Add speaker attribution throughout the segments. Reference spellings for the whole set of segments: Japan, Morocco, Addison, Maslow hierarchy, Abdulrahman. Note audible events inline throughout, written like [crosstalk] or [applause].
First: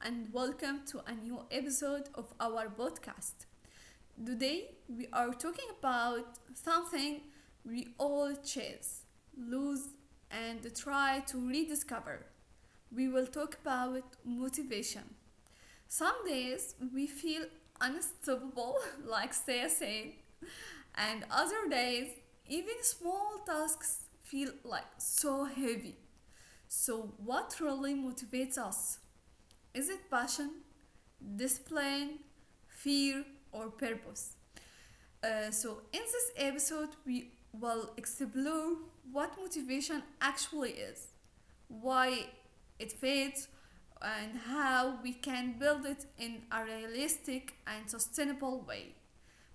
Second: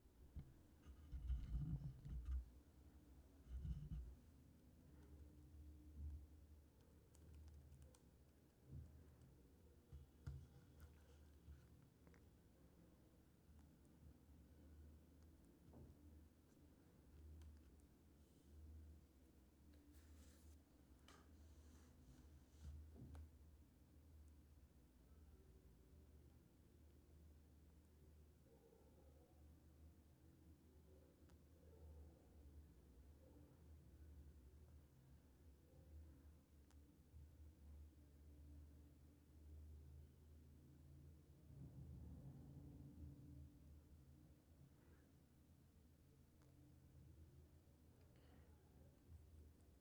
Speaker 1: and welcome to a new episode of our podcast. Today, we are talking about something we all chase, lose, and try to rediscover. We will talk about motivation. Some days we feel unstoppable, [laughs] like Saya said, and other days, even small tasks feel like so heavy. So, what really motivates us? Is it passion, discipline, fear, or purpose? So, in this episode, we will explore what motivation actually is, why it fades, and how we can build it in a realistic and sustainable way.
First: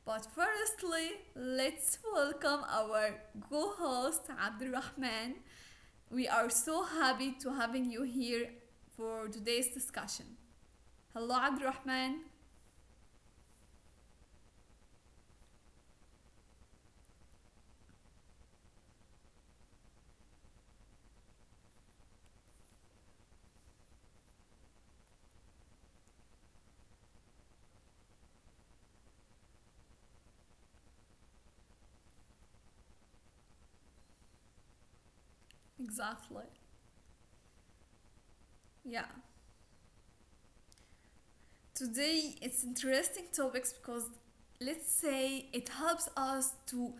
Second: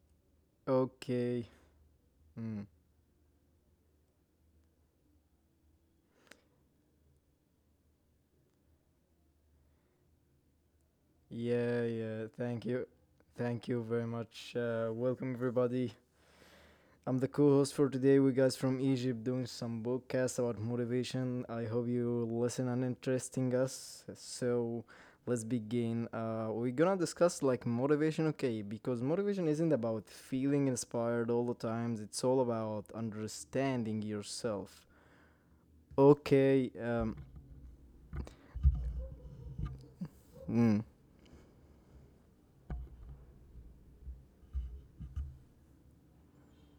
Speaker 1: But firstly,
Speaker 2: Okay.
Speaker 1: let's welcome
Speaker 2: Mm.
Speaker 1: our co-host Abdulrahman. We are so happy to having you here for today's discussion. Hello,
Speaker 2: Yeah,
Speaker 1: Abdulrahman.
Speaker 2: yeah. Thank you. Thank you very much. Welcome, everybody. I'm the co host for today. We guys from Egypt doing some podcast about motivation. I hope you listen and interesting us. So let's begin. We're gonna discuss like motivation, okay? Because motivation isn't about feeling inspired all the times, it's all about understanding yourself.
Speaker 1: Exactly.
Speaker 2: Okay.
Speaker 1: Yeah.
Speaker 2: Mm,
Speaker 1: Today it's interesting topics because, let's say, it helps us to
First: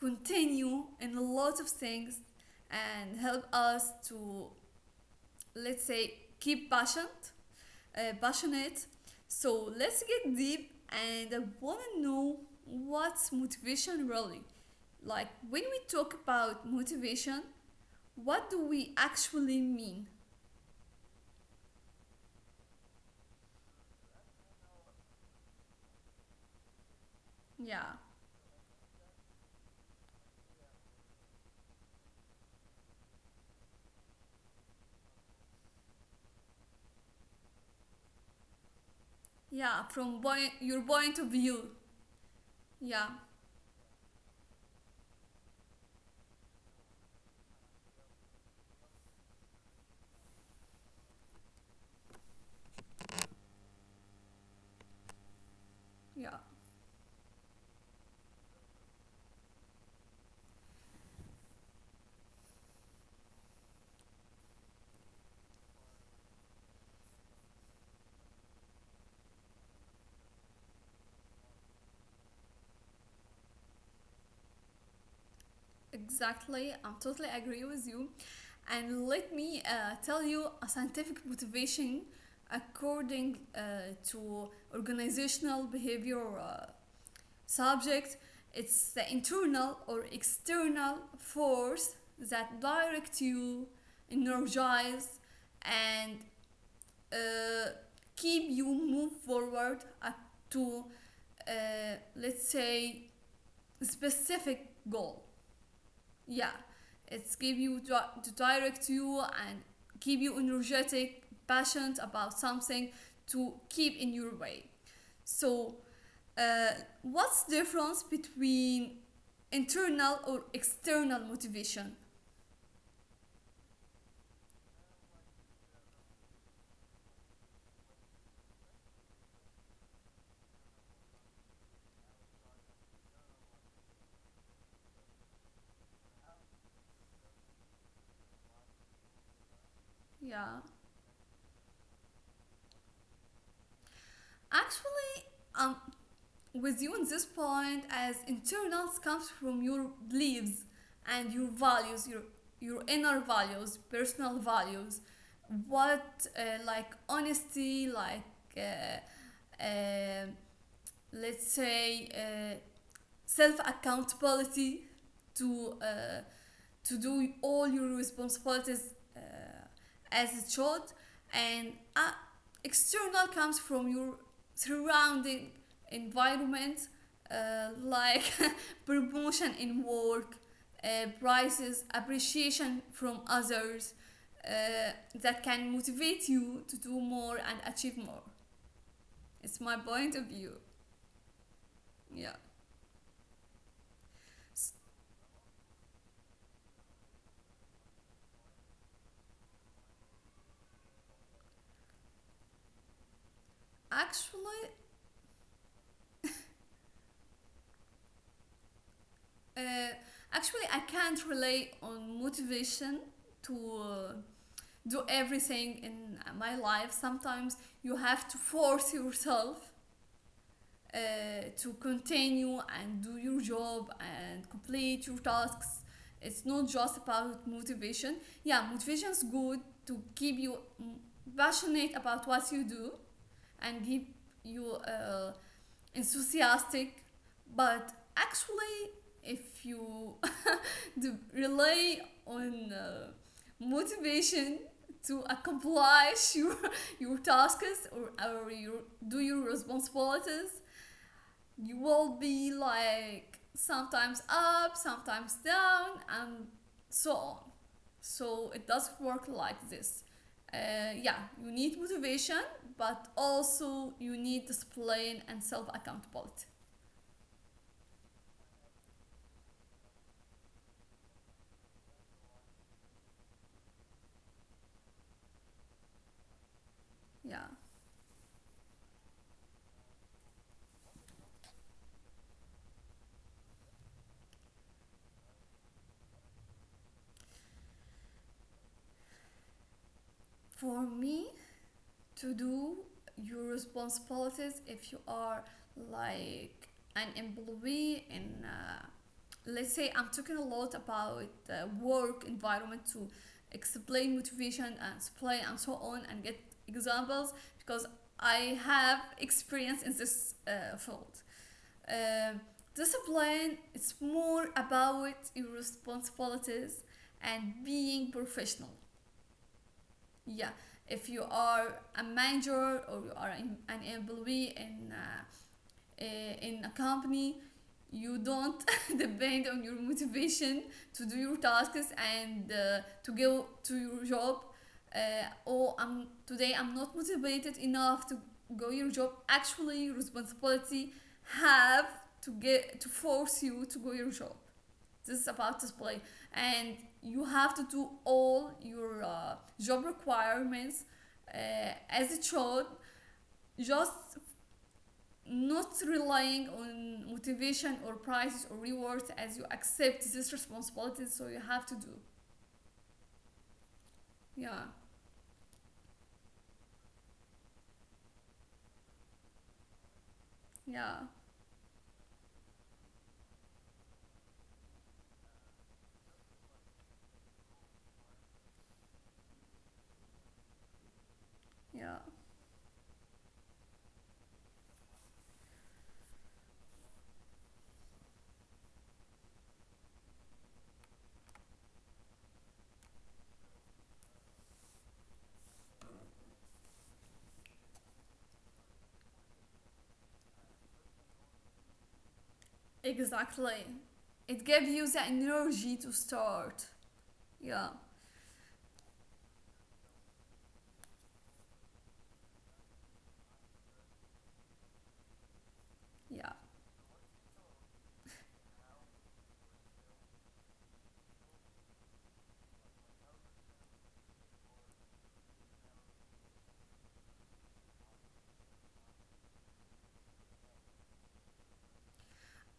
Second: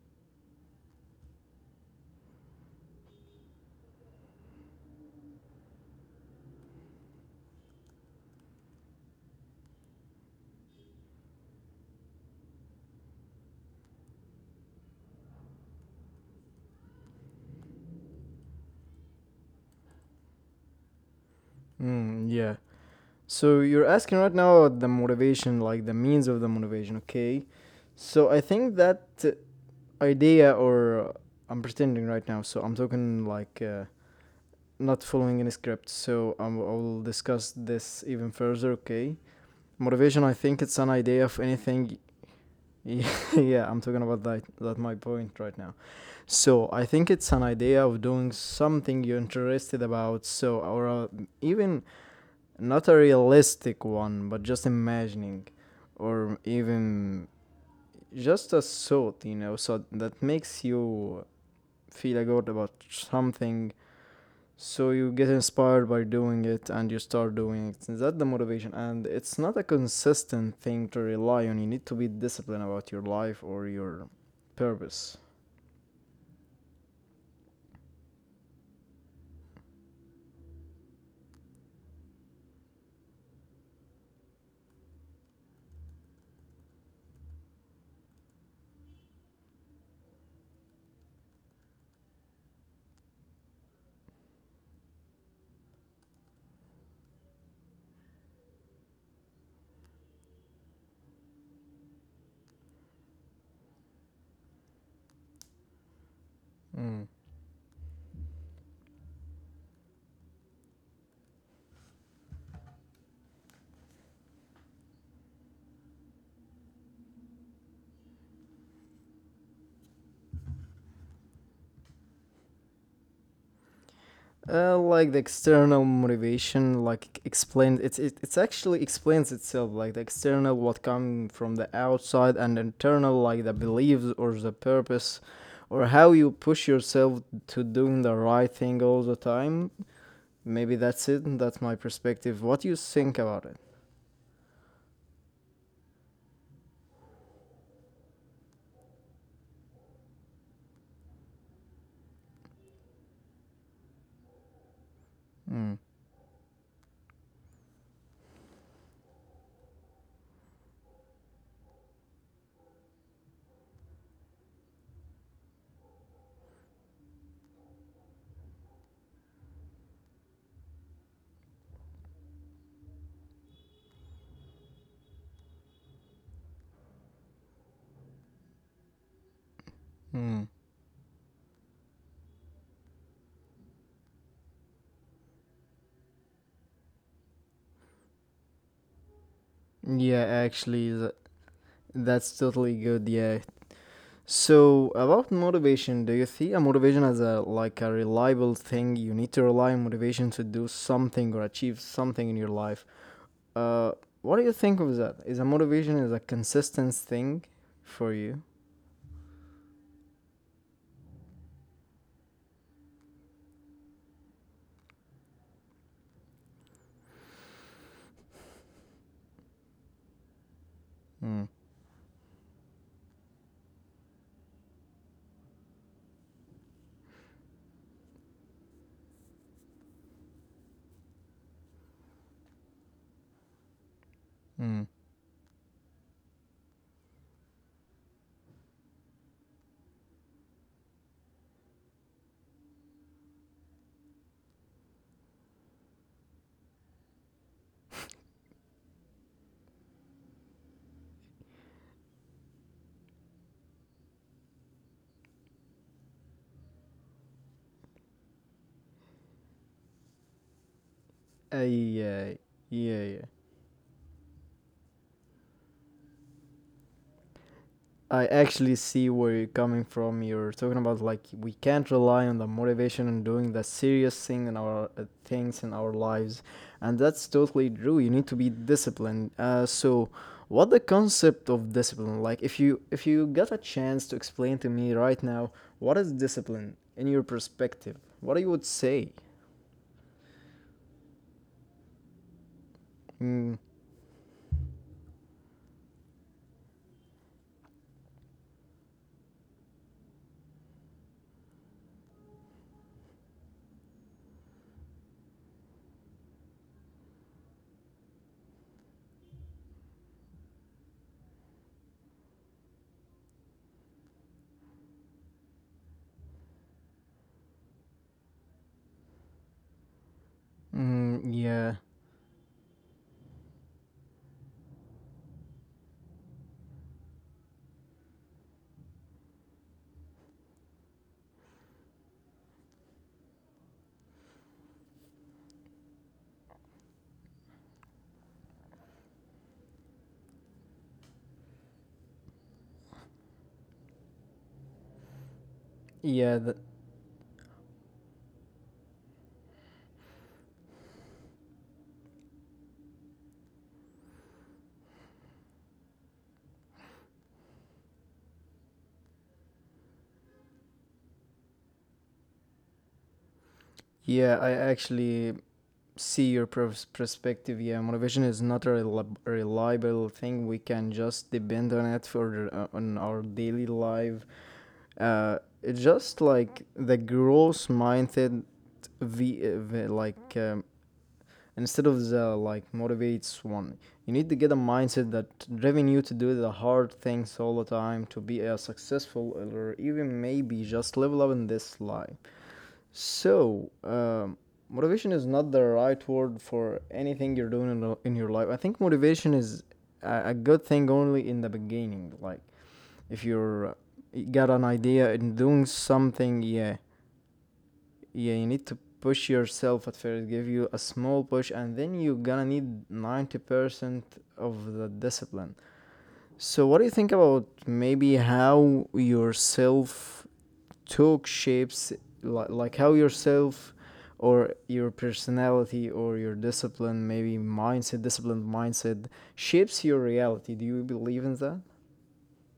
Speaker 1: continue in a lot of things and help us to, let's say, keep passionate. So let's get deep and I want to know what's motivation really. Like when we talk about motivation, what do we actually mean?
Speaker 2: yeah. So you're asking right now about the motivation, like the means of the motivation, okay?
Speaker 1: Yeah.
Speaker 2: So I think that idea, or I'm pretending right now, so I'm talking like not following any script. So I will discuss this even further, okay?
Speaker 1: Yeah,
Speaker 2: Motivation, I think it's
Speaker 1: your
Speaker 2: an
Speaker 1: point
Speaker 2: idea
Speaker 1: of
Speaker 2: of
Speaker 1: view.
Speaker 2: anything. [laughs]
Speaker 1: Yeah,
Speaker 2: yeah, I'm talking about that. That my point right now. So I think it's an idea of doing something you're interested about. So or even not a realistic one, but just imagining,
Speaker 1: yeah,
Speaker 2: or even just a thought, you know, so that makes you feel good about something. So you get inspired by doing it and you start doing it. Is that the motivation? And it's not a consistent thing to rely on. You need to be disciplined about your life or your purpose.
Speaker 1: exactly. I totally agree with you. And let me tell you a scientific motivation according to organizational behavior subject. It's the internal or external force that direct you, energize, and uh, keep you move forward up to, uh, let's say, specific goal. Yeah,
Speaker 2: Mm.
Speaker 1: it's give you to direct you, and keep you energetic passionate about something to keep in your way. So, uh, what's the difference between internal or external motivation?
Speaker 2: Like the external motivation, like explained, it's actually explains itself. Like the external, what come from the outside, and internal, like the beliefs or the purpose, or how you push yourself to doing the right thing all the time.
Speaker 1: Yeah,
Speaker 2: Maybe that's it. That's my perspective. What you think about it?
Speaker 1: actually I'm with you in this point, as internals comes from your beliefs and your values, your inner values, personal values.
Speaker 2: Mm.
Speaker 1: What, like honesty, like, uh, let's say, self accountability, to, to do all your responsibilities, uh, as it should. And, external comes from your surrounding environment, like [laughs] promotion in work,
Speaker 2: Mm.
Speaker 1: prices, appreciation from others, that can motivate you to do more and achieve more. It's my point
Speaker 2: Yeah,
Speaker 1: of view.
Speaker 2: actually, that's
Speaker 1: Yeah,
Speaker 2: totally good. Yeah, so about motivation, do you see a motivation as a like a reliable thing? You need to rely on motivation to do something or achieve something in your life. Uh, what do you
Speaker 1: actually
Speaker 2: think of that? Is a motivation is a consistent thing for you?
Speaker 1: uh, actually I can't rely on motivation to, do everything in my life. Sometimes you have to force yourself, uh,
Speaker 2: Mm.
Speaker 1: to continue and do your job and complete your tasks. It's not just about motivation. Yeah, motivation is good to keep you, mm, passionate about what you do, and keep you
Speaker 2: Mm.
Speaker 1: enthusiastic. But actually, if you to rely on motivation to accomplish [laughs] your tasks or your, do your responsibilities, you will be like sometimes up sometimes down and so on. So it doesn't work like this. Uh, yeah, you
Speaker 2: Uh,
Speaker 1: need
Speaker 2: yeah,
Speaker 1: motivation,
Speaker 2: yeah,
Speaker 1: but
Speaker 2: yeah.
Speaker 1: also you need discipline and self accountability.
Speaker 2: I actually see where you're coming from. You're talking about like we can't rely on the motivation and doing the serious thing in our things in our lives, and that's
Speaker 1: Yeah.
Speaker 2: totally true. You need to be disciplined. So, what the concept of discipline? Like, if you got a chance to explain to me right now, what is discipline in your perspective? What you would say?
Speaker 1: For me, to do your
Speaker 2: Mm,
Speaker 1: responsibilities if you are like an employee in, let's say, I'm talking a lot about work environment to explain motivation and display and so on and get examples, because I have experience in this field. Um discipline, it's more about your responsibilities and being professional. Yeah, if you
Speaker 2: yeah,
Speaker 1: are a manager or you are an employee in, in a company, you don't [laughs] depend on your motivation to do your tasks, and to go to your job. Uh, oh i'm today I'm not motivated enough to go your job. Actually, responsibility have to get to force you to go your job. This is about display.
Speaker 2: yeah.
Speaker 1: And you have to do all your job requirements, uh, as it showed, just not relying on motivation or prizes or rewards, as you accept this responsibility, so you have to do.
Speaker 2: Yeah, I
Speaker 1: Yeah,
Speaker 2: actually see your perspective. Yeah, motivation is not a reliable thing. We can
Speaker 1: yeah,
Speaker 2: just depend on it for on our daily life. It's just like the growth mindset, like instead
Speaker 1: yeah,
Speaker 2: of the like motivates one. You need to get a mindset that driven you to do the hard things all the time, to be a successful or even maybe just level up in this life. So, motivation is not the right word for anything you're doing in, in your life. I think motivation is a good thing only in the beginning. Like, if you're
Speaker 1: exactly.
Speaker 2: you got
Speaker 1: It
Speaker 2: an
Speaker 1: gave you the
Speaker 2: idea and doing
Speaker 1: energy to
Speaker 2: something,
Speaker 1: start.
Speaker 2: yeah,
Speaker 1: Yeah,
Speaker 2: yeah, you need to push yourself at first, give you a small push, and then you're gonna need 90% of the discipline.
Speaker 1: yeah.
Speaker 2: So, what do you think about maybe how yourself talk shapes, like how yourself or your personality or your discipline, maybe mindset, disciplined mindset, shapes your reality? Do you believe in that?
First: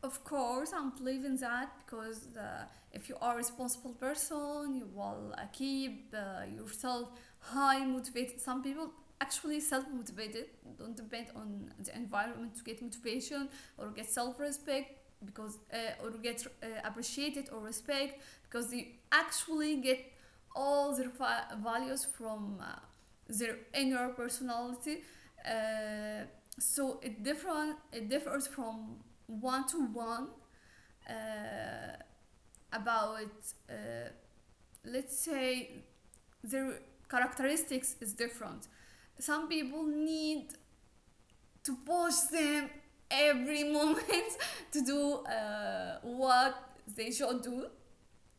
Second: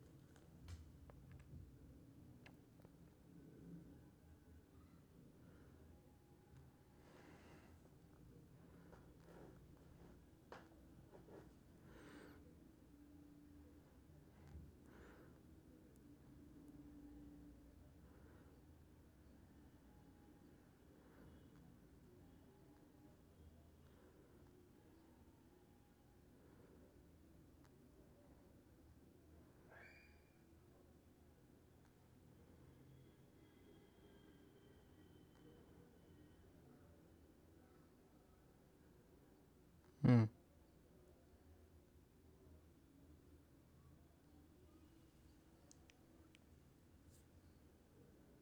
Speaker 1: Of course, I'm believing that because, if you are a responsible person, you will keep yourself high motivated. Some people actually self motivated, don't depend on the environment to get motivation or get self respect because, or get appreciated or respect, because they actually get all their values from their inner personality. Uh, so it differs from one to one about, uh, let's say, their characteristics is different. Some people
Speaker 2: Mm.
Speaker 1: need to push them every moment [laughs] to do what they should do.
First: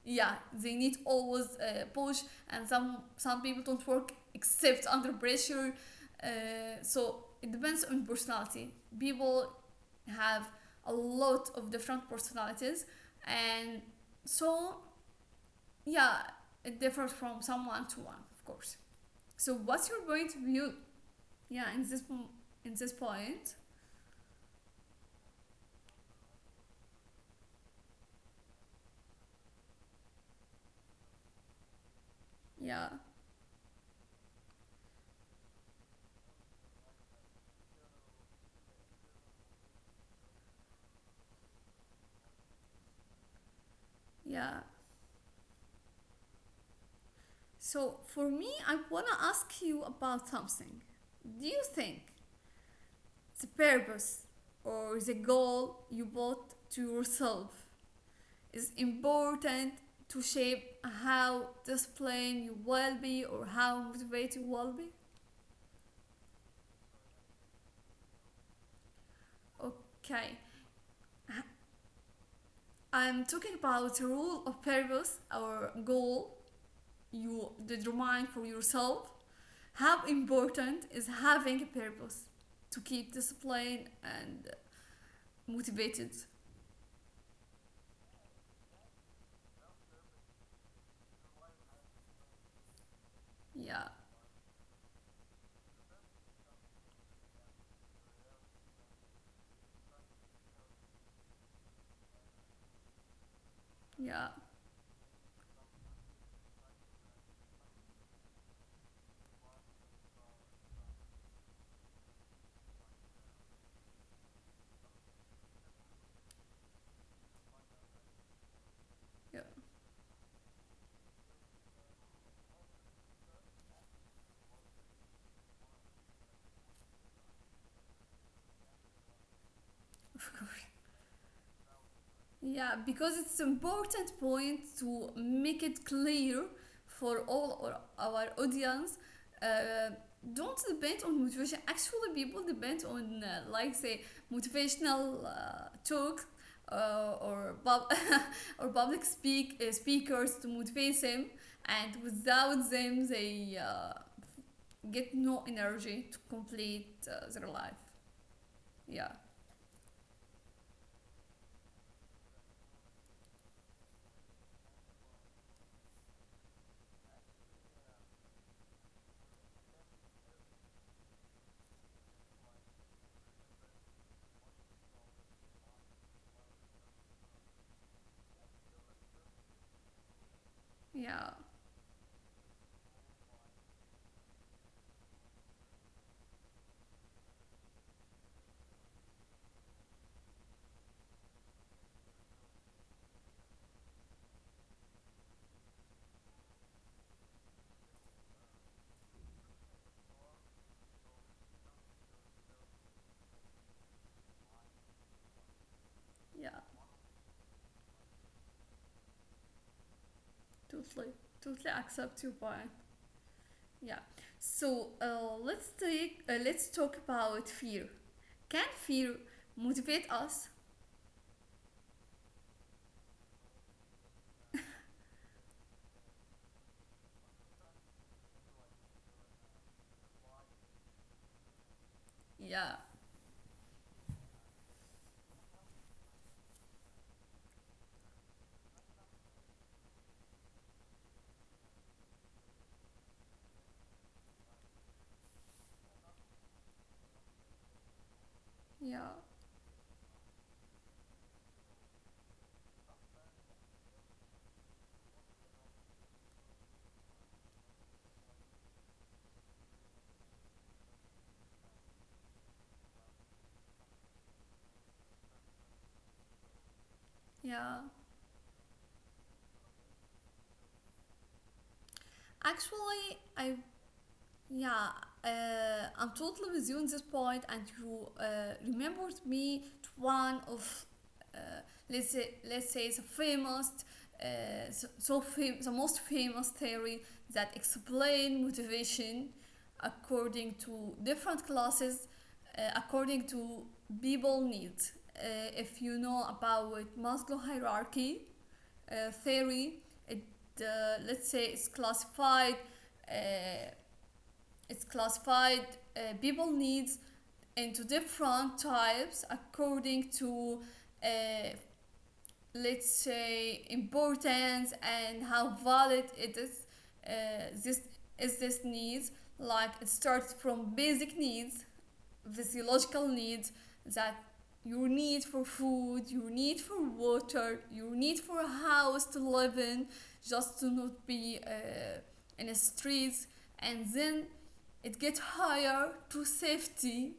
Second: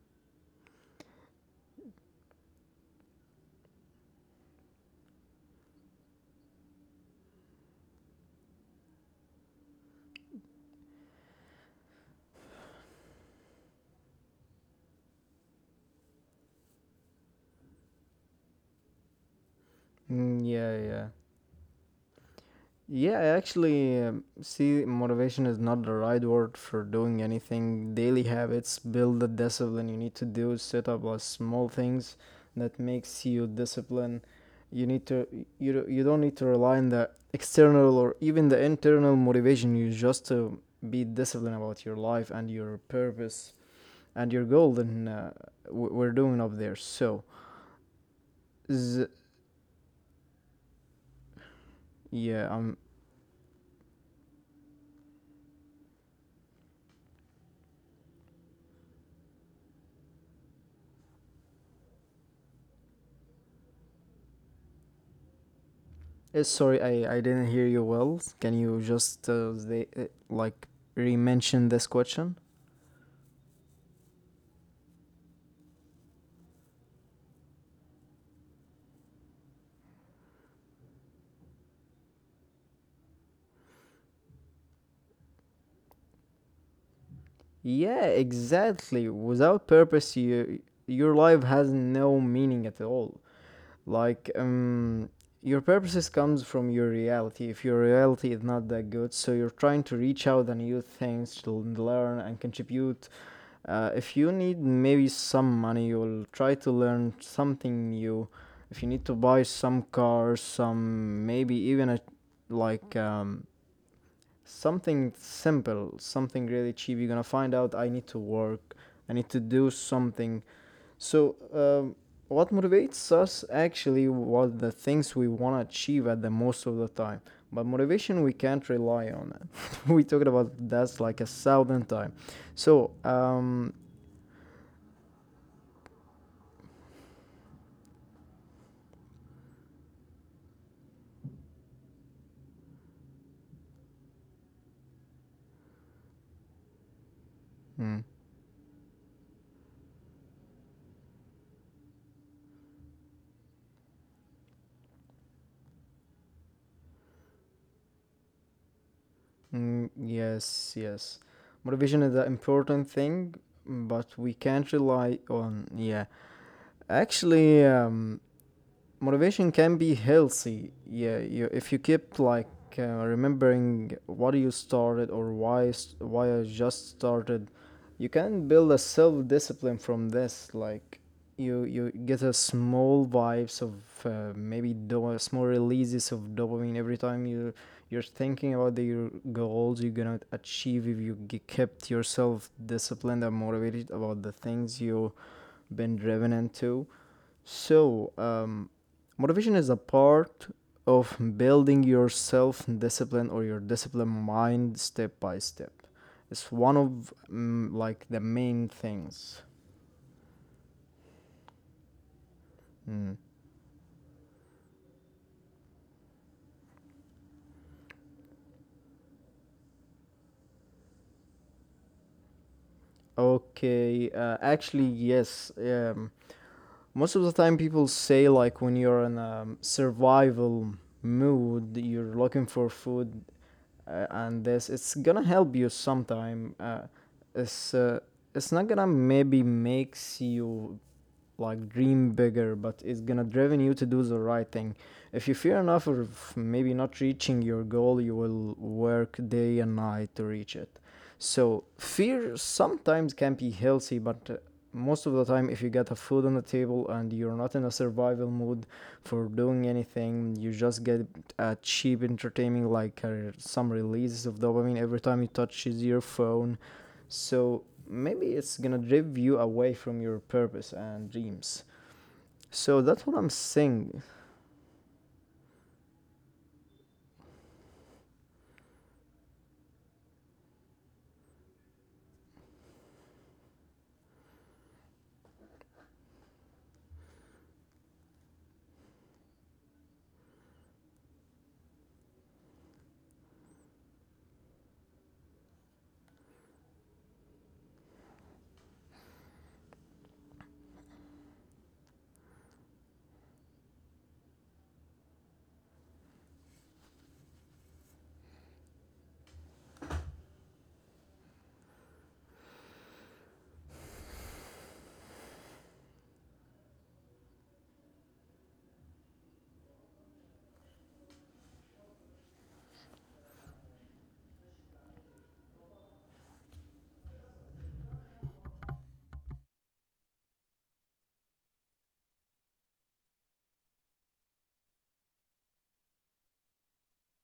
Speaker 1: Yeah, they need always push, and some people don't work except under pressure. So it depends on personality. People have a lot of different personalities and so, yeah, it differs from someone to one, of course. So what's your point
Speaker 2: Mm,
Speaker 1: of view,
Speaker 2: yeah, yeah.
Speaker 1: yeah, in this
Speaker 2: Yeah, I
Speaker 1: point?
Speaker 2: actually see motivation is not the right word for doing anything. Daily habits build the discipline you need to do. Set up as small things that
Speaker 1: Yeah,
Speaker 2: makes you discipline. You need to you don't need to rely on the external or even the internal motivation. You just to be disciplined about your life and your purpose and your
Speaker 1: yeah.
Speaker 2: goal. Then we're doing up there. So
Speaker 1: So for me, I
Speaker 2: z-
Speaker 1: want to ask you about something. Do you think
Speaker 2: yeah, I'm
Speaker 1: the purpose or the goal you bought to yourself is important to shape how disciplined you will be or how motivated you will be?
Speaker 2: sorry, I didn't hear you well. Can you just
Speaker 1: Okay,
Speaker 2: like re-mention this question?
Speaker 1: I'm talking about rule or purpose or goal you determine for yourself. How important is having a purpose to keep disciplined and motivated?
Speaker 2: Yeah, exactly. Without purpose, you your life has no meaning at all.
Speaker 1: Yeah,
Speaker 2: Like your purposes comes from your reality. If your reality is not that good, so you're trying to reach out and new things to learn and contribute. If
Speaker 1: yeah,
Speaker 2: you need maybe some money, you'll try to learn something new. If you need to buy some cars, some maybe even a like something simple, something really cheap, you're gonna find out I need to work, I need to
Speaker 1: yeah,
Speaker 2: do something. So, what motivates us actually what the things we want to achieve at the most of the time. But motivation, we can't rely on it. [laughs] we talked
Speaker 1: of
Speaker 2: about
Speaker 1: course.
Speaker 2: that's like a thousand time.
Speaker 1: Yeah,
Speaker 2: So,
Speaker 1: because it's important point to make it clear for all our audience. Uh, don't depend on motivation. Actually, people depend on like say motivational talk, or
Speaker 2: Hmm.
Speaker 1: [laughs] or public speakers to motivate them, and without them, they get no energy to complete their life. Yeah,
Speaker 2: Mm, yes, yes. Motivation is an important thing, but we can't rely on. Yeah, actually, motivation can be healthy yeah you, if you keep like remembering what you started or why I just started. You can build a self-discipline from this like
Speaker 1: yeah,
Speaker 2: you get a small vibes of small releases of dopamine every time you're thinking about your goals you're gonna achieve if you kept yourself disciplined and motivated about the things you been driven into. So, motivation is a part of building your self discipline or your discipline mind step by step. It's one
Speaker 1: yeah.
Speaker 2: of like the main things.
Speaker 1: Totally, totally accept your point.
Speaker 2: Mm.
Speaker 1: Yeah. So, let's talk about fear. Can fear motivate us?
Speaker 2: Okay, actually, yes. Most of the time, people say like when you're in a survival mood, you're looking for
Speaker 1: Yeah.
Speaker 2: food and this it's gonna help you sometime it's uh, it's not gonna maybe makes you like dream bigger but it's gonna driven you to do the right thing if you fear enough of maybe not reaching your goal you will
Speaker 1: Yeah.
Speaker 2: work day and night to reach it. So fear sometimes can be healthy, but most of the time, if you get a food on the table and you're not in a survival mood for doing anything, you just get a cheap entertainment like some releases of dopamine every time you touch your phone. So
Speaker 1: Yeah.
Speaker 2: maybe it's gonna drive you away from your purpose and dreams. So that's
Speaker 1: Actually,
Speaker 2: what I'm
Speaker 1: I.
Speaker 2: saying.
Speaker 1: Yeah, uh, I'm totally with you on this point, and you remembered me to one of, uh, let's say the famous, the most famous theory that explain motivation according to different classes, according to people needs. If you know about Maslow hierarchy theory, it let's say it's classified. Uh, it's classified people needs into different types according to, uh, let's say, importance and how valid it is. Uh, this this needs, like it starts from basic needs, physiological needs, that your need for food, your need for water, your need for a house to live in, just to not be in the streets, and then it gets higher to safety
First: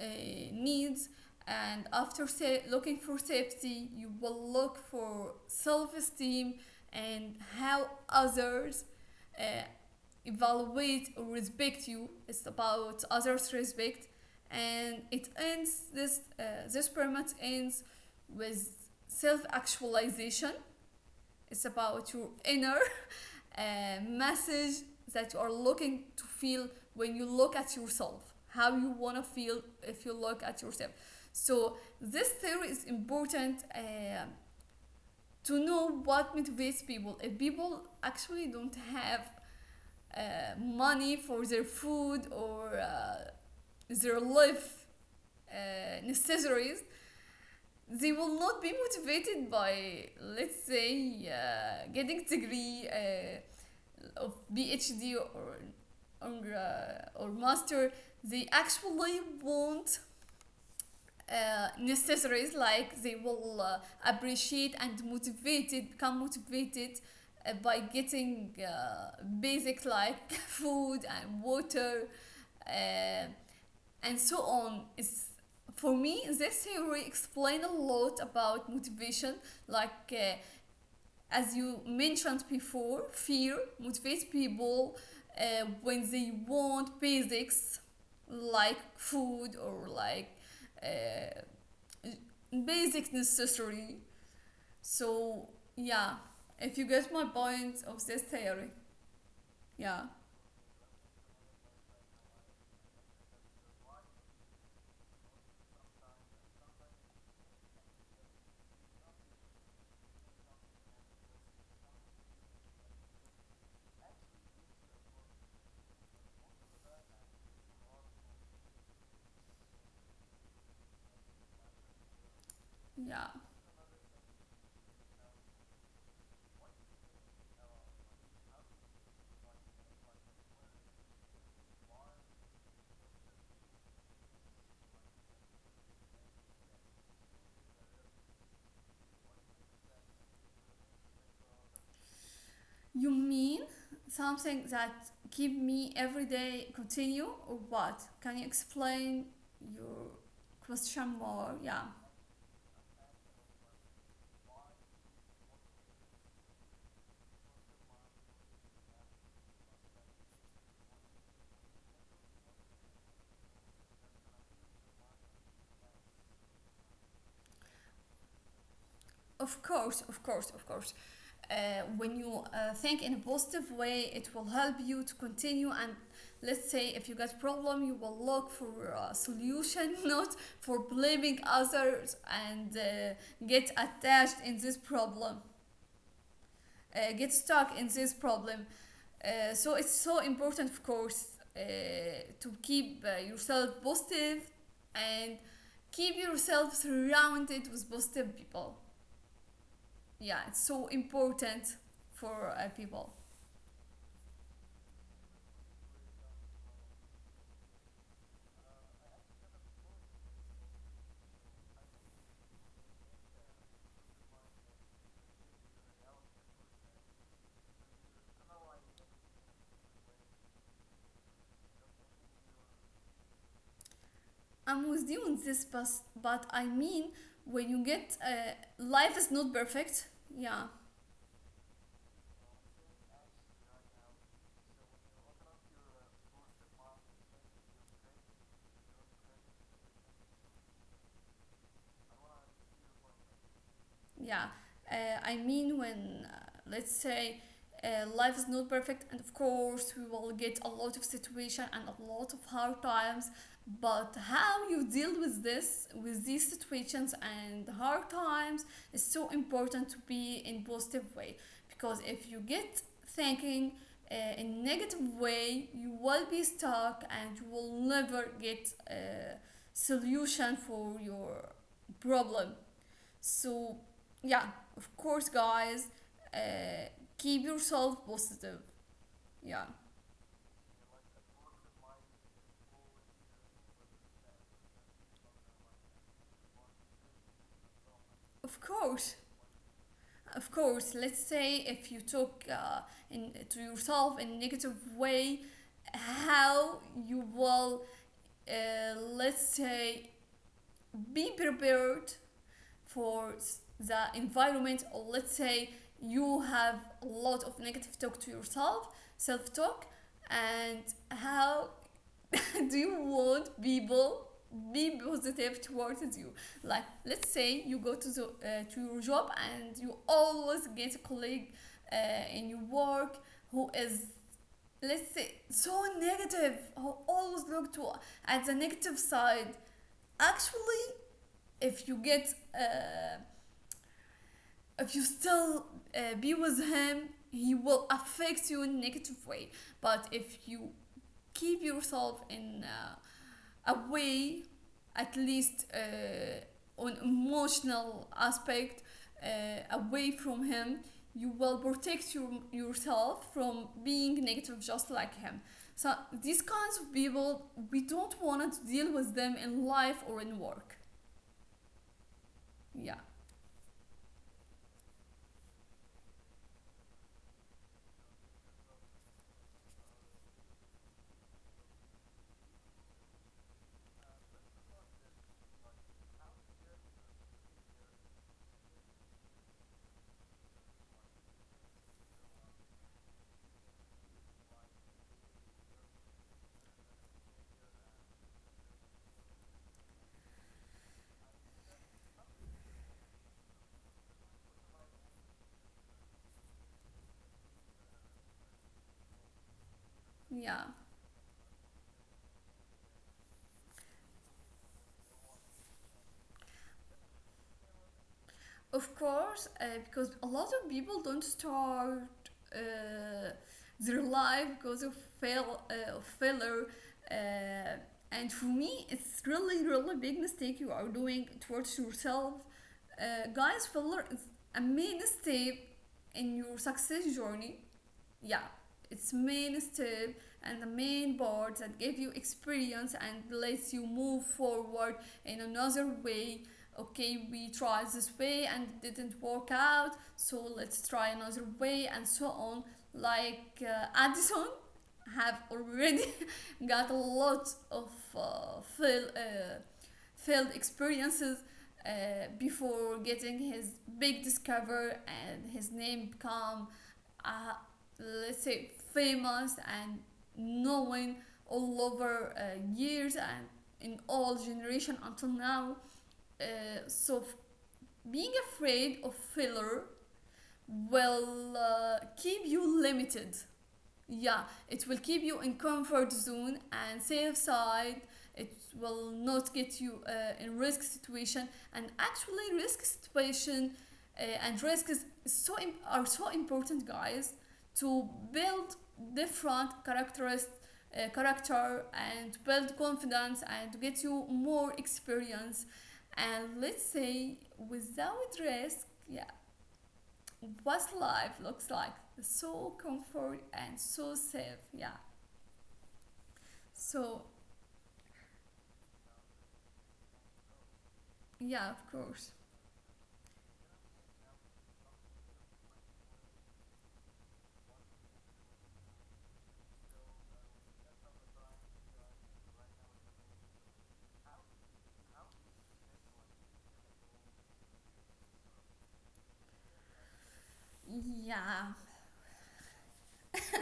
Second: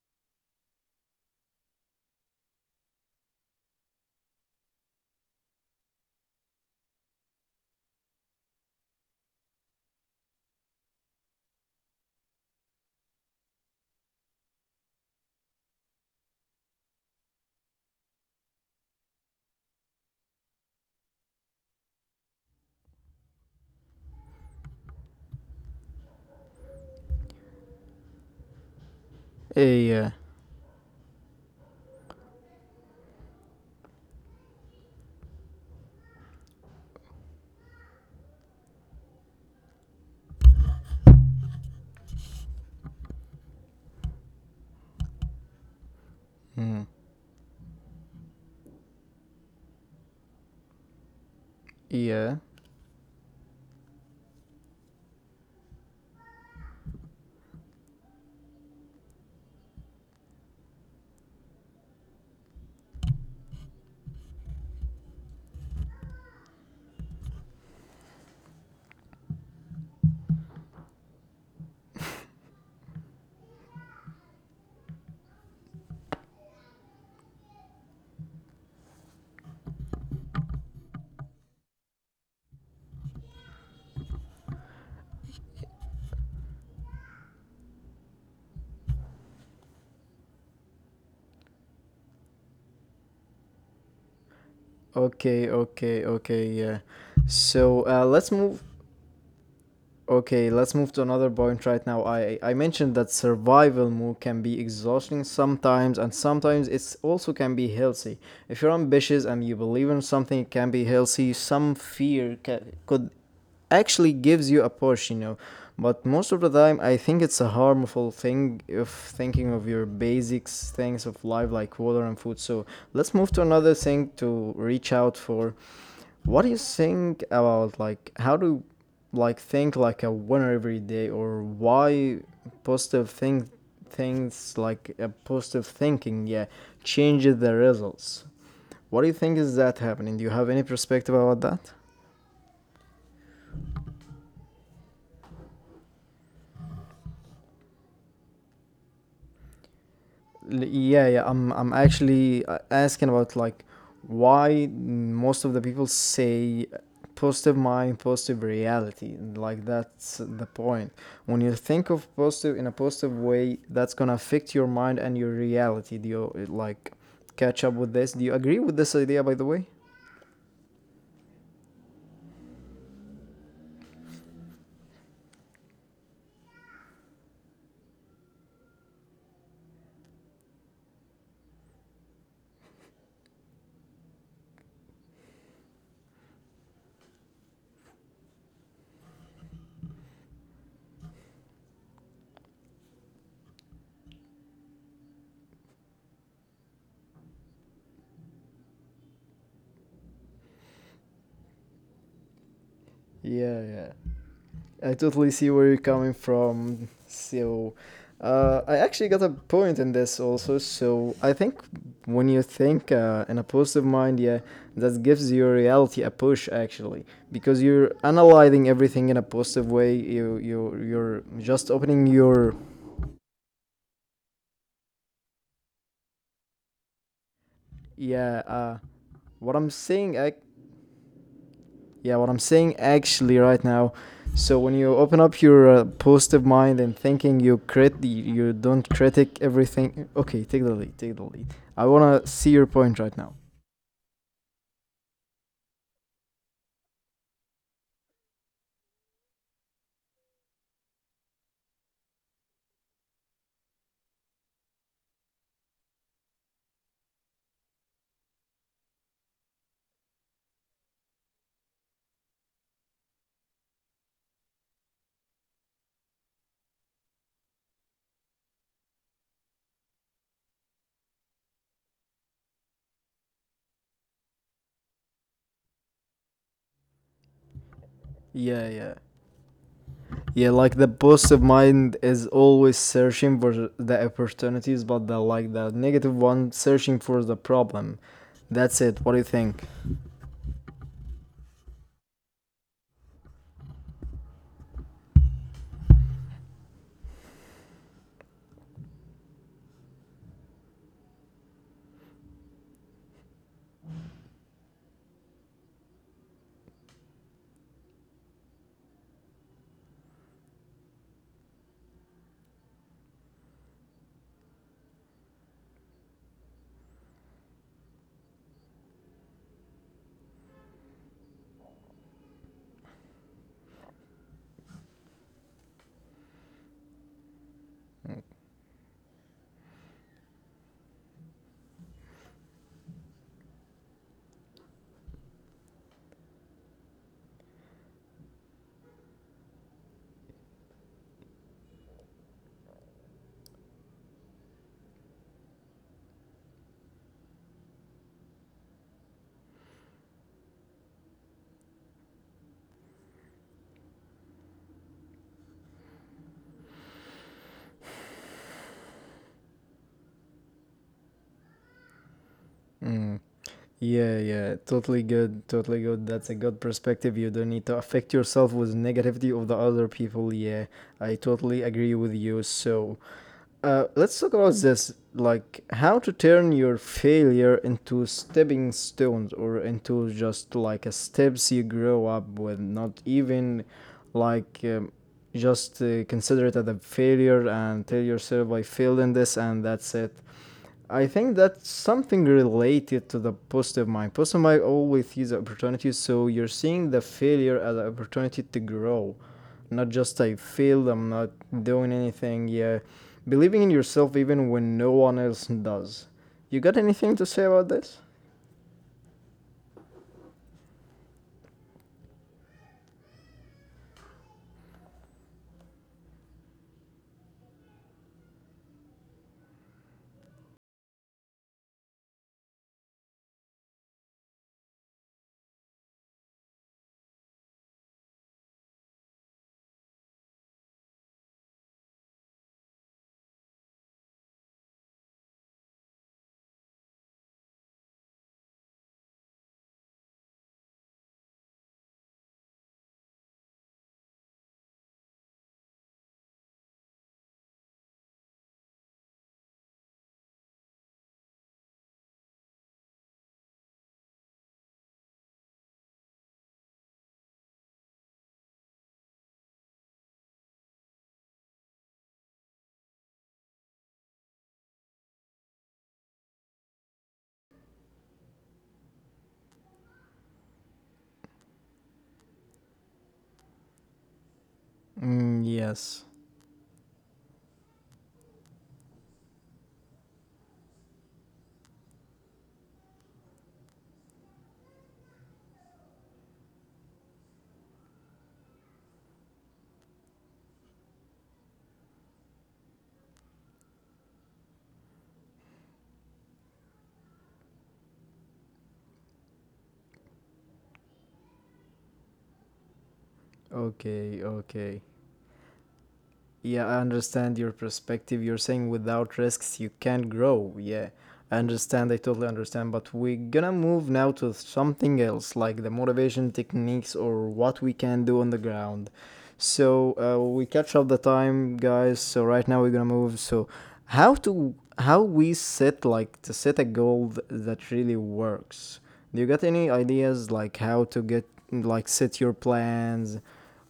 Speaker 1: uh, needs. And after looking for safety, you will look for self esteem and how others uh, evaluate or respect you. It's about others' respect, and it ends this this pyramid ends with self actualization. It's about your inner uh, message that you are looking to feel when you look at yourself. How you wanna feel
Speaker 2: Eh,
Speaker 1: if
Speaker 2: yeah.
Speaker 1: you look at yourself. So this theory is important to know what motivates people. If people actually don't have money for their food or their life necessities,
Speaker 2: Mm.
Speaker 1: they will not be motivated by, let's say, getting
Speaker 2: Yeah.
Speaker 1: degree of PhD or master. They actually want necessaries, like they will appreciate and motivated become motivated by getting basic, like [laughs] food and water, uh, and so on. It's, for me, this theory explain a lot about motivation, like as you mentioned before, fear motivates people when they want basics, like food or like uh, basic necessary.
Speaker 2: Okay.
Speaker 1: So
Speaker 2: Okay.
Speaker 1: yeah,
Speaker 2: Okay.
Speaker 1: if
Speaker 2: Yeah.
Speaker 1: you get my point
Speaker 2: So
Speaker 1: of this
Speaker 2: let's move
Speaker 1: theory. Yeah,
Speaker 2: Okay, let's move to another point right now. I mentioned that survival mode can be exhausting sometimes, and sometimes it's also can be healthy. If you're ambitious and you believe in something, it can be healthy. Some fear ca could actually gives you a push, you know. But most of the time, I think it's a harmful thing if thinking of your basics things of life like water and food. So let's
Speaker 1: yeah.
Speaker 2: move to another thing to reach out for. What do you think about like how do like think like a winner every day or why positive think things like a positive thinking, yeah, changes the results? What do you think is that happening? Do you have any perspective about that?
Speaker 1: You mean something that keep me every day continue or what? Can you explain your
Speaker 2: Yeah,
Speaker 1: question
Speaker 2: yeah,
Speaker 1: more?
Speaker 2: I'm
Speaker 1: Yeah.
Speaker 2: actually asking about like why most of the people say positive mind positive reality, like that's the point. When you think of positive in a positive way, that's gonna affect your mind and your reality. Do you like catch up with this? Do you agree with this idea, by the
Speaker 1: Of
Speaker 2: way?
Speaker 1: course, of course, of course. When you think in a positive way, it will help you to continue. And let's say if you got problem, you will look for a solution, [laughs] not for blaming others and get attached in this problem, get stuck in this problem. So it's so important, of course, uh, to keep yourself positive, and keep yourself surrounded with positive people. Yeah, it's so important for people.
Speaker 2: Yeah, yeah. I totally see where you're coming from. So, I actually got a point in this also. So, I think when you think in a positive mind, yeah, that gives your reality a push actually, because you're analyzing everything in a positive way. You you're just opening your
Speaker 1: I'm with you on this, but I mean when you get
Speaker 2: yeah. Uh,
Speaker 1: life is
Speaker 2: what I'm
Speaker 1: not
Speaker 2: saying,
Speaker 1: perfect. Yeah,
Speaker 2: yeah, what I'm saying actually right now. So when you open up your positive mind and thinking, you you don't critic everything. Okay, take the lead. Take the lead. I wanna see your point right now.
Speaker 1: yeah. Uh, i mean when, let's say, life is not perfect, and of course we will get a lot of situation and a lot of hard times, but how you deal with these situations and hard times, is so important to be in positive way. Because if you get thinking in negative way, you will be stuck and you will never get a solution for your problem. So, yeah, of course, guys, uh, keep yourself positive.
Speaker 2: Yeah, yeah,
Speaker 1: Yeah,
Speaker 2: yeah. Like the positive mind is always searching for the opportunities, but the like the negative one searching for the problem.
Speaker 1: of
Speaker 2: That's it.
Speaker 1: course.
Speaker 2: What do you think?
Speaker 1: Of course, let's say if you talk to yourself in a negative way, how you will, let's say, be prepared for the environment, or let's say you have a lot of negative talk to yourself, self talk, and how [laughs] do you want people be positive towards you, like let's say you go to the to your job and you always get a colleague in your work who is, let's say, so negative, who always look to at the negative side. Actually, if you get uh, if you still be with him, he will affect you in a negative way. But if you keep yourself in away, at least on emotional aspect, away from him, you will protect yourself from being negative just like him. So these kinds of people, we don't want to deal with them in life or in work. Yeah,
Speaker 2: Mm. Yeah, yeah, totally good, totally good. That's a good perspective. You don't need to affect yourself with negativity of the other people. Yeah, I totally agree with you. So, let's talk about this, like how to turn your failure into stepping stones or into just like a steps you grow up with, not even like just consider it as a failure and tell yourself I failed in this and that's it. I think that's something related to the positive mind. Positive mind always sees opportunities, so you're seeing the failure as an opportunity to grow, not just I
Speaker 1: yeah.
Speaker 2: failed, I'm not doing anything. Yeah, believing in yourself even when no one else does. You got anything to say about this?
Speaker 1: Of course, because a lot of people don't start uh, their life because of fail of failure. Uh, and for me, it's really, really big mistake you are doing towards yourself. Guys, failure is a main step in your success journey. Yeah, its main step, and the main board that give you experience and lets you move forward in another way. Okay, we tried this way and it didn't work out, so let's try another way, and so on. Like Addison have already [laughs] got a lot of uh, fail, uh, failed experiences before getting his big discover and his name become, uh, let's say, famous and known all over years and in all generation until now. Uh, so being afraid of failure will keep you limited. Yeah, it will keep
Speaker 2: Mm,
Speaker 1: you in
Speaker 2: yes.
Speaker 1: comfort zone and safe side. It will not get you in risk situation. And actually, risk situation, and risk are so important, guys, to build different characteristics, character, and build confidence, and to get you more experience. And let's say without risk, yeah, what life looks like? So comfort and so
Speaker 2: Okay,
Speaker 1: safe,
Speaker 2: okay.
Speaker 1: yeah.
Speaker 2: Yeah, I
Speaker 1: So
Speaker 2: understand your perspective. You're saying without risks, you can't grow. Yeah, I
Speaker 1: yeah, of
Speaker 2: understand. I totally
Speaker 1: course,
Speaker 2: understand. But we're gonna move now to something else, like the motivation techniques or what we can do on the ground. We catch up the time, guys. So right now we're gonna move. So how to how we set like to set a goal that really works. Do you got any ideas like how to get
Speaker 1: yeah,
Speaker 2: like set your plans?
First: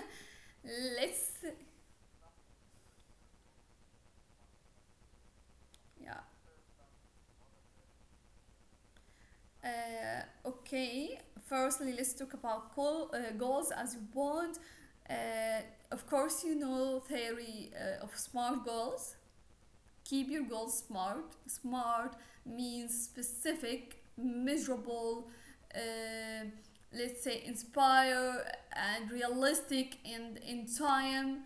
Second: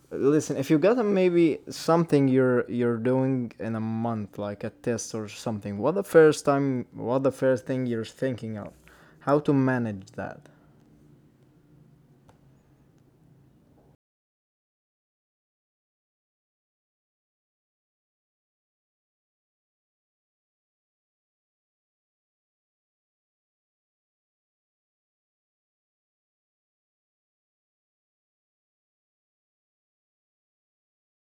Speaker 2: Listen, if you got
Speaker 1: let's
Speaker 2: maybe something you're doing in a month, like a test or something,
Speaker 1: yeah,
Speaker 2: what the first thing you're thinking of, how to manage that?
Speaker 1: okay, firstly let's talk about goals, as you want. uh, of course, you know theory of smart goals. Keep your goals smart. Smart means specific, measurable, uh, let's say inspire, and realistic and in time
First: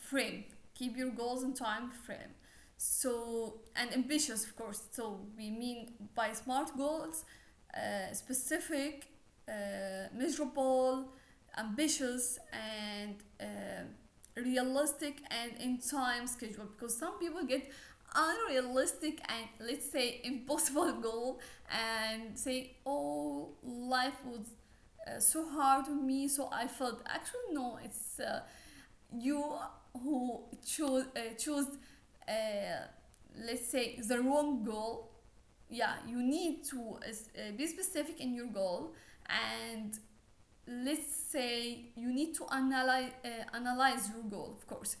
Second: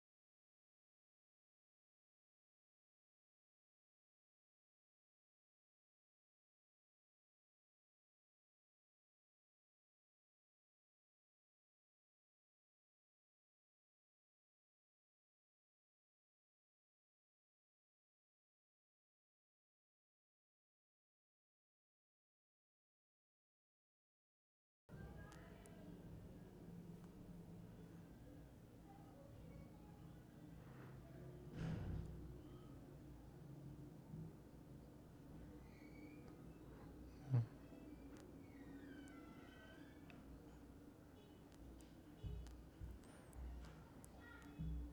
Speaker 1: frame. Keep your goals in time frame. So and ambitious, of course. So we mean by smart goals, specific, measurable, ambitious, and uh, realistic and in time schedule, because some people get unrealistic and, let's say, [laughs] impossible goal and say, oh, life was so hard on me, so I felt. Actually no, it's you who chose uh, let's say, the wrong goal. Yeah, you need to be specific in your goal, and, let's say, you need to analyze your goal, of course.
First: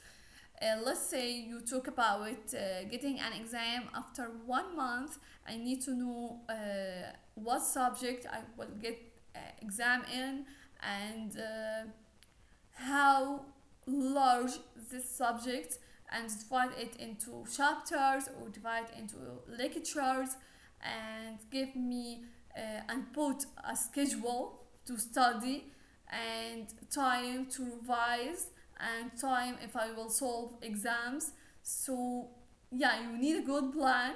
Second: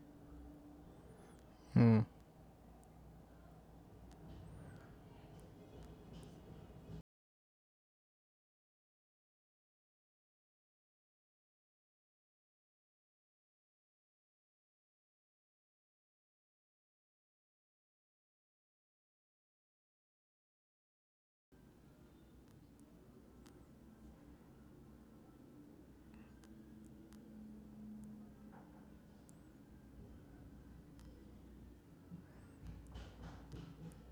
Speaker 1: Let's say you talk about getting an exam after one month. I need to know what subject I will get exam in, and how large this subject, and divide it into chapters or divide into lectures, and give me and put a schedule to study, and time to revise, and time if I will solve exams. So yeah, you need a good plan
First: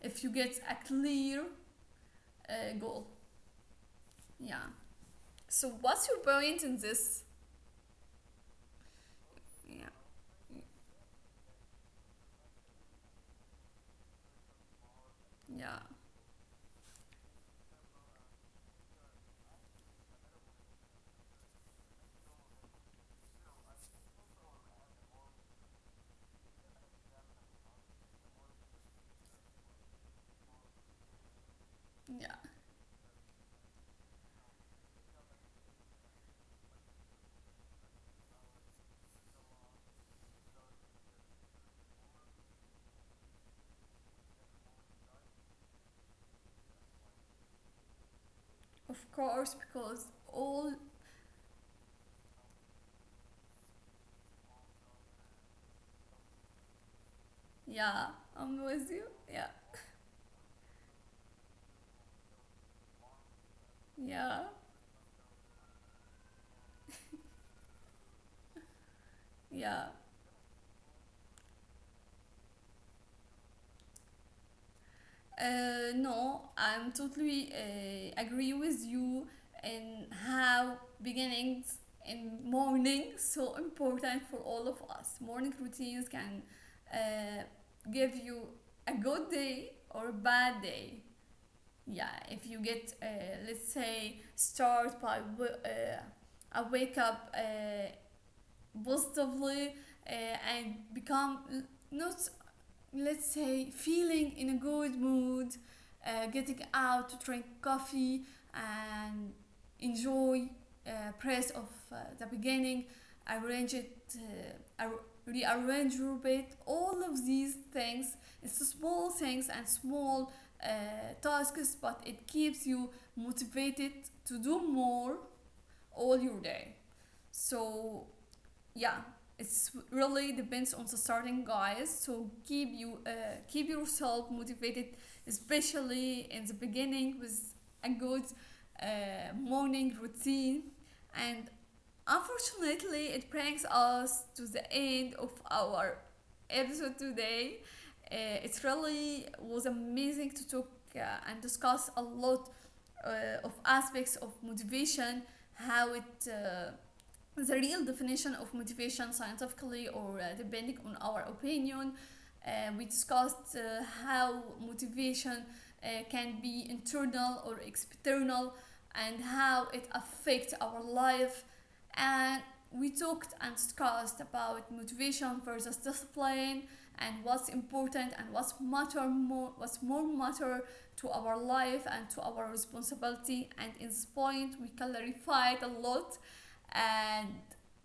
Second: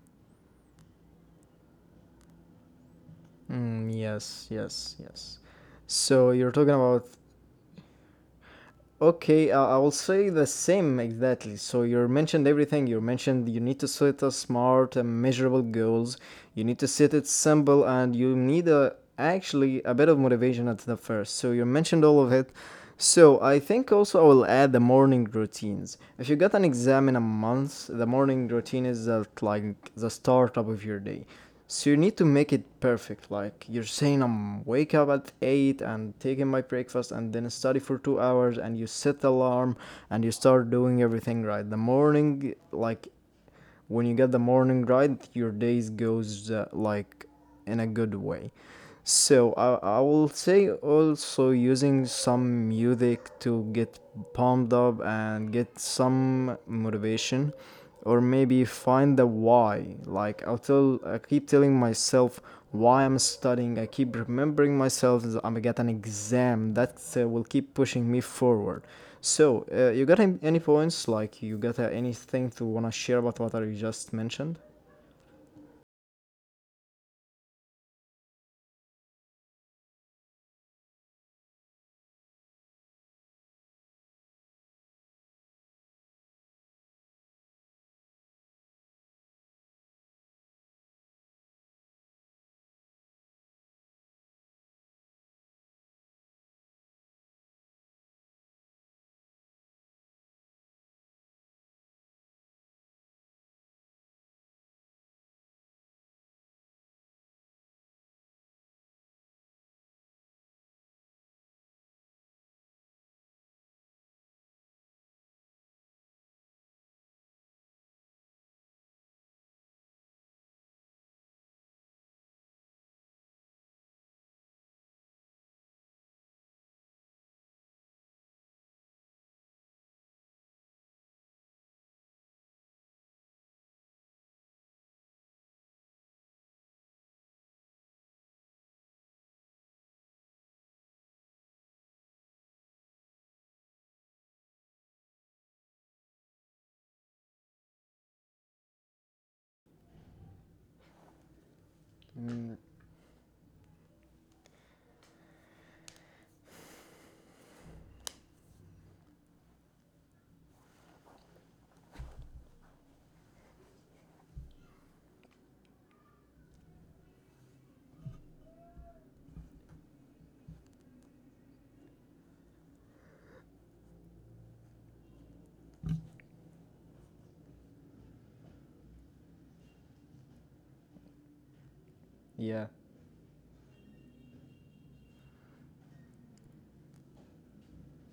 Speaker 1: if you get a clear goal.
Speaker 2: Yes,
Speaker 1: Yeah.
Speaker 2: yes, yes.
Speaker 1: So what's your
Speaker 2: So you're
Speaker 1: point
Speaker 2: talking
Speaker 1: in
Speaker 2: about
Speaker 1: this?
Speaker 2: okay, I
Speaker 1: Yeah.
Speaker 2: will say the same exactly. So you mentioned everything. You mentioned you need to set a smart and measurable
Speaker 1: Yeah.
Speaker 2: goals. You need to set it simple, and you need actually a bit of motivation at the first. So you mentioned all of it. So I think also I will add the morning routines. If you got an exam in a month, the morning routine is like the start up of your day. So you need to
Speaker 1: Yeah.
Speaker 2: make it perfect. Like you're saying, I'm wake up at eight and taking my breakfast and then study for 2 hours and you set the alarm and you start doing everything right. The morning, like when you get the morning right your days goes like in a good way.
Speaker 1: Of
Speaker 2: So
Speaker 1: course,
Speaker 2: I
Speaker 1: because
Speaker 2: will say
Speaker 1: all.
Speaker 2: also using some music to get pumped up and get some motivation,
Speaker 1: Yeah,
Speaker 2: or
Speaker 1: I'm
Speaker 2: maybe
Speaker 1: with you.
Speaker 2: find the
Speaker 1: Yeah,
Speaker 2: why. Like I'll tell I keep telling myself why I'm studying, I keep
Speaker 1: yeah,
Speaker 2: remembering myself that I'm gonna get an exam that will keep pushing me forward. So,
Speaker 1: yeah.
Speaker 2: you got any points? Like, you got anything to wanna share about what I just mentioned?
Speaker 1: No, I'm totally agree with you in how beginnings in morning [laughs] so important for all of us. Morning routines can uh, give you a good day or a bad day. Yeah, if you get let's say start by a wake up positively and become not, let's say, feeling in a good mood, getting out to drink coffee and enjoy press of the beginning, arrange it uh, ar- rearrange your bed, all of these things. It's small things and small uh, tasks, but it keeps you motivated to do more all your day. So yeah, it's really depends on the starting, guys, so keep yourself motivated, especially in the beginning, with a good uh, morning routine. And unfortunately, it brings us to the end of our episode today. uh, it really was amazing to talk uh, and discuss a lot
Speaker 2: Mm,
Speaker 1: of aspects of motivation, how it the real definition of motivation scientifically, or depending on our opinion. We discussed how motivation can be internal or external, and how it affects our life. And we talked and discussed about motivation versus discipline, and what's important and what's more matter to our life and to
Speaker 2: yeah,
Speaker 1: our responsibility, and in this point we clarified a lot. And,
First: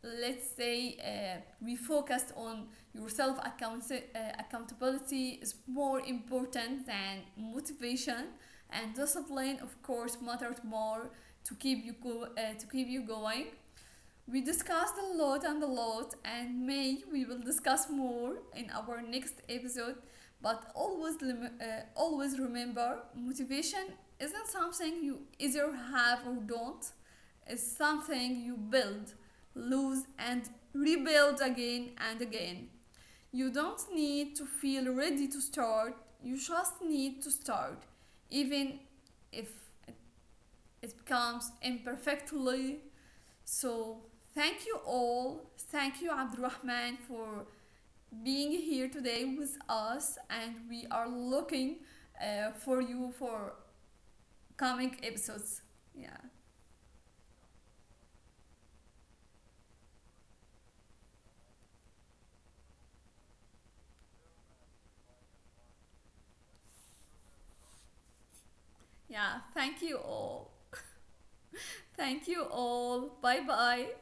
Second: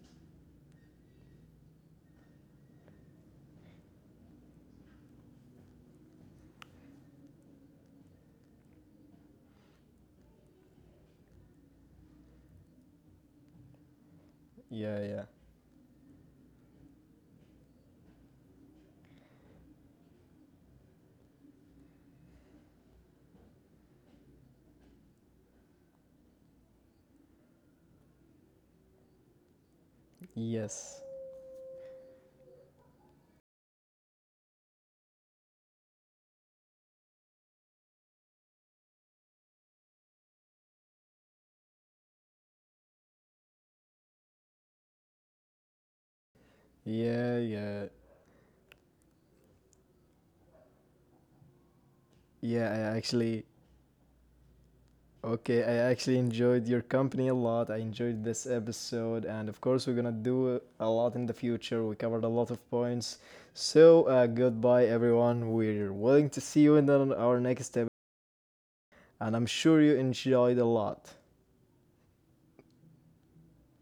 Speaker 1: let's say, we focused on your self accountability is more important than motivation, and discipline of course mattered more to keep you going. We discussed
Speaker 2: yeah, yeah.
Speaker 1: a lot, and may we will discuss more in our next episode. But always, always remember, motivation isn't something you either have or don't. It's something you build, lose, and
Speaker 2: Yes.
Speaker 1: rebuild again and again. You don't need to feel ready to start. You just need to start, even if it, it becomes imperfectly. So, thank you all. Thank you, Abdurrahman, for
Speaker 2: Yeah, yeah.
Speaker 1: being here today with us. And we are looking for
Speaker 2: Yeah,
Speaker 1: you
Speaker 2: I
Speaker 1: for
Speaker 2: actually.
Speaker 1: coming episodes.
Speaker 2: Okay, I
Speaker 1: Yeah.
Speaker 2: actually enjoyed your company a lot. I enjoyed this episode. And of course, we're gonna do a lot in the future. We covered a lot of points. So, goodbye, everyone. We're willing to see you in our next episode.
Speaker 1: Yeah.
Speaker 2: And I'm
Speaker 1: Thank you
Speaker 2: sure you
Speaker 1: all.
Speaker 2: enjoyed a lot.
Speaker 1: Thank you all. Bye bye.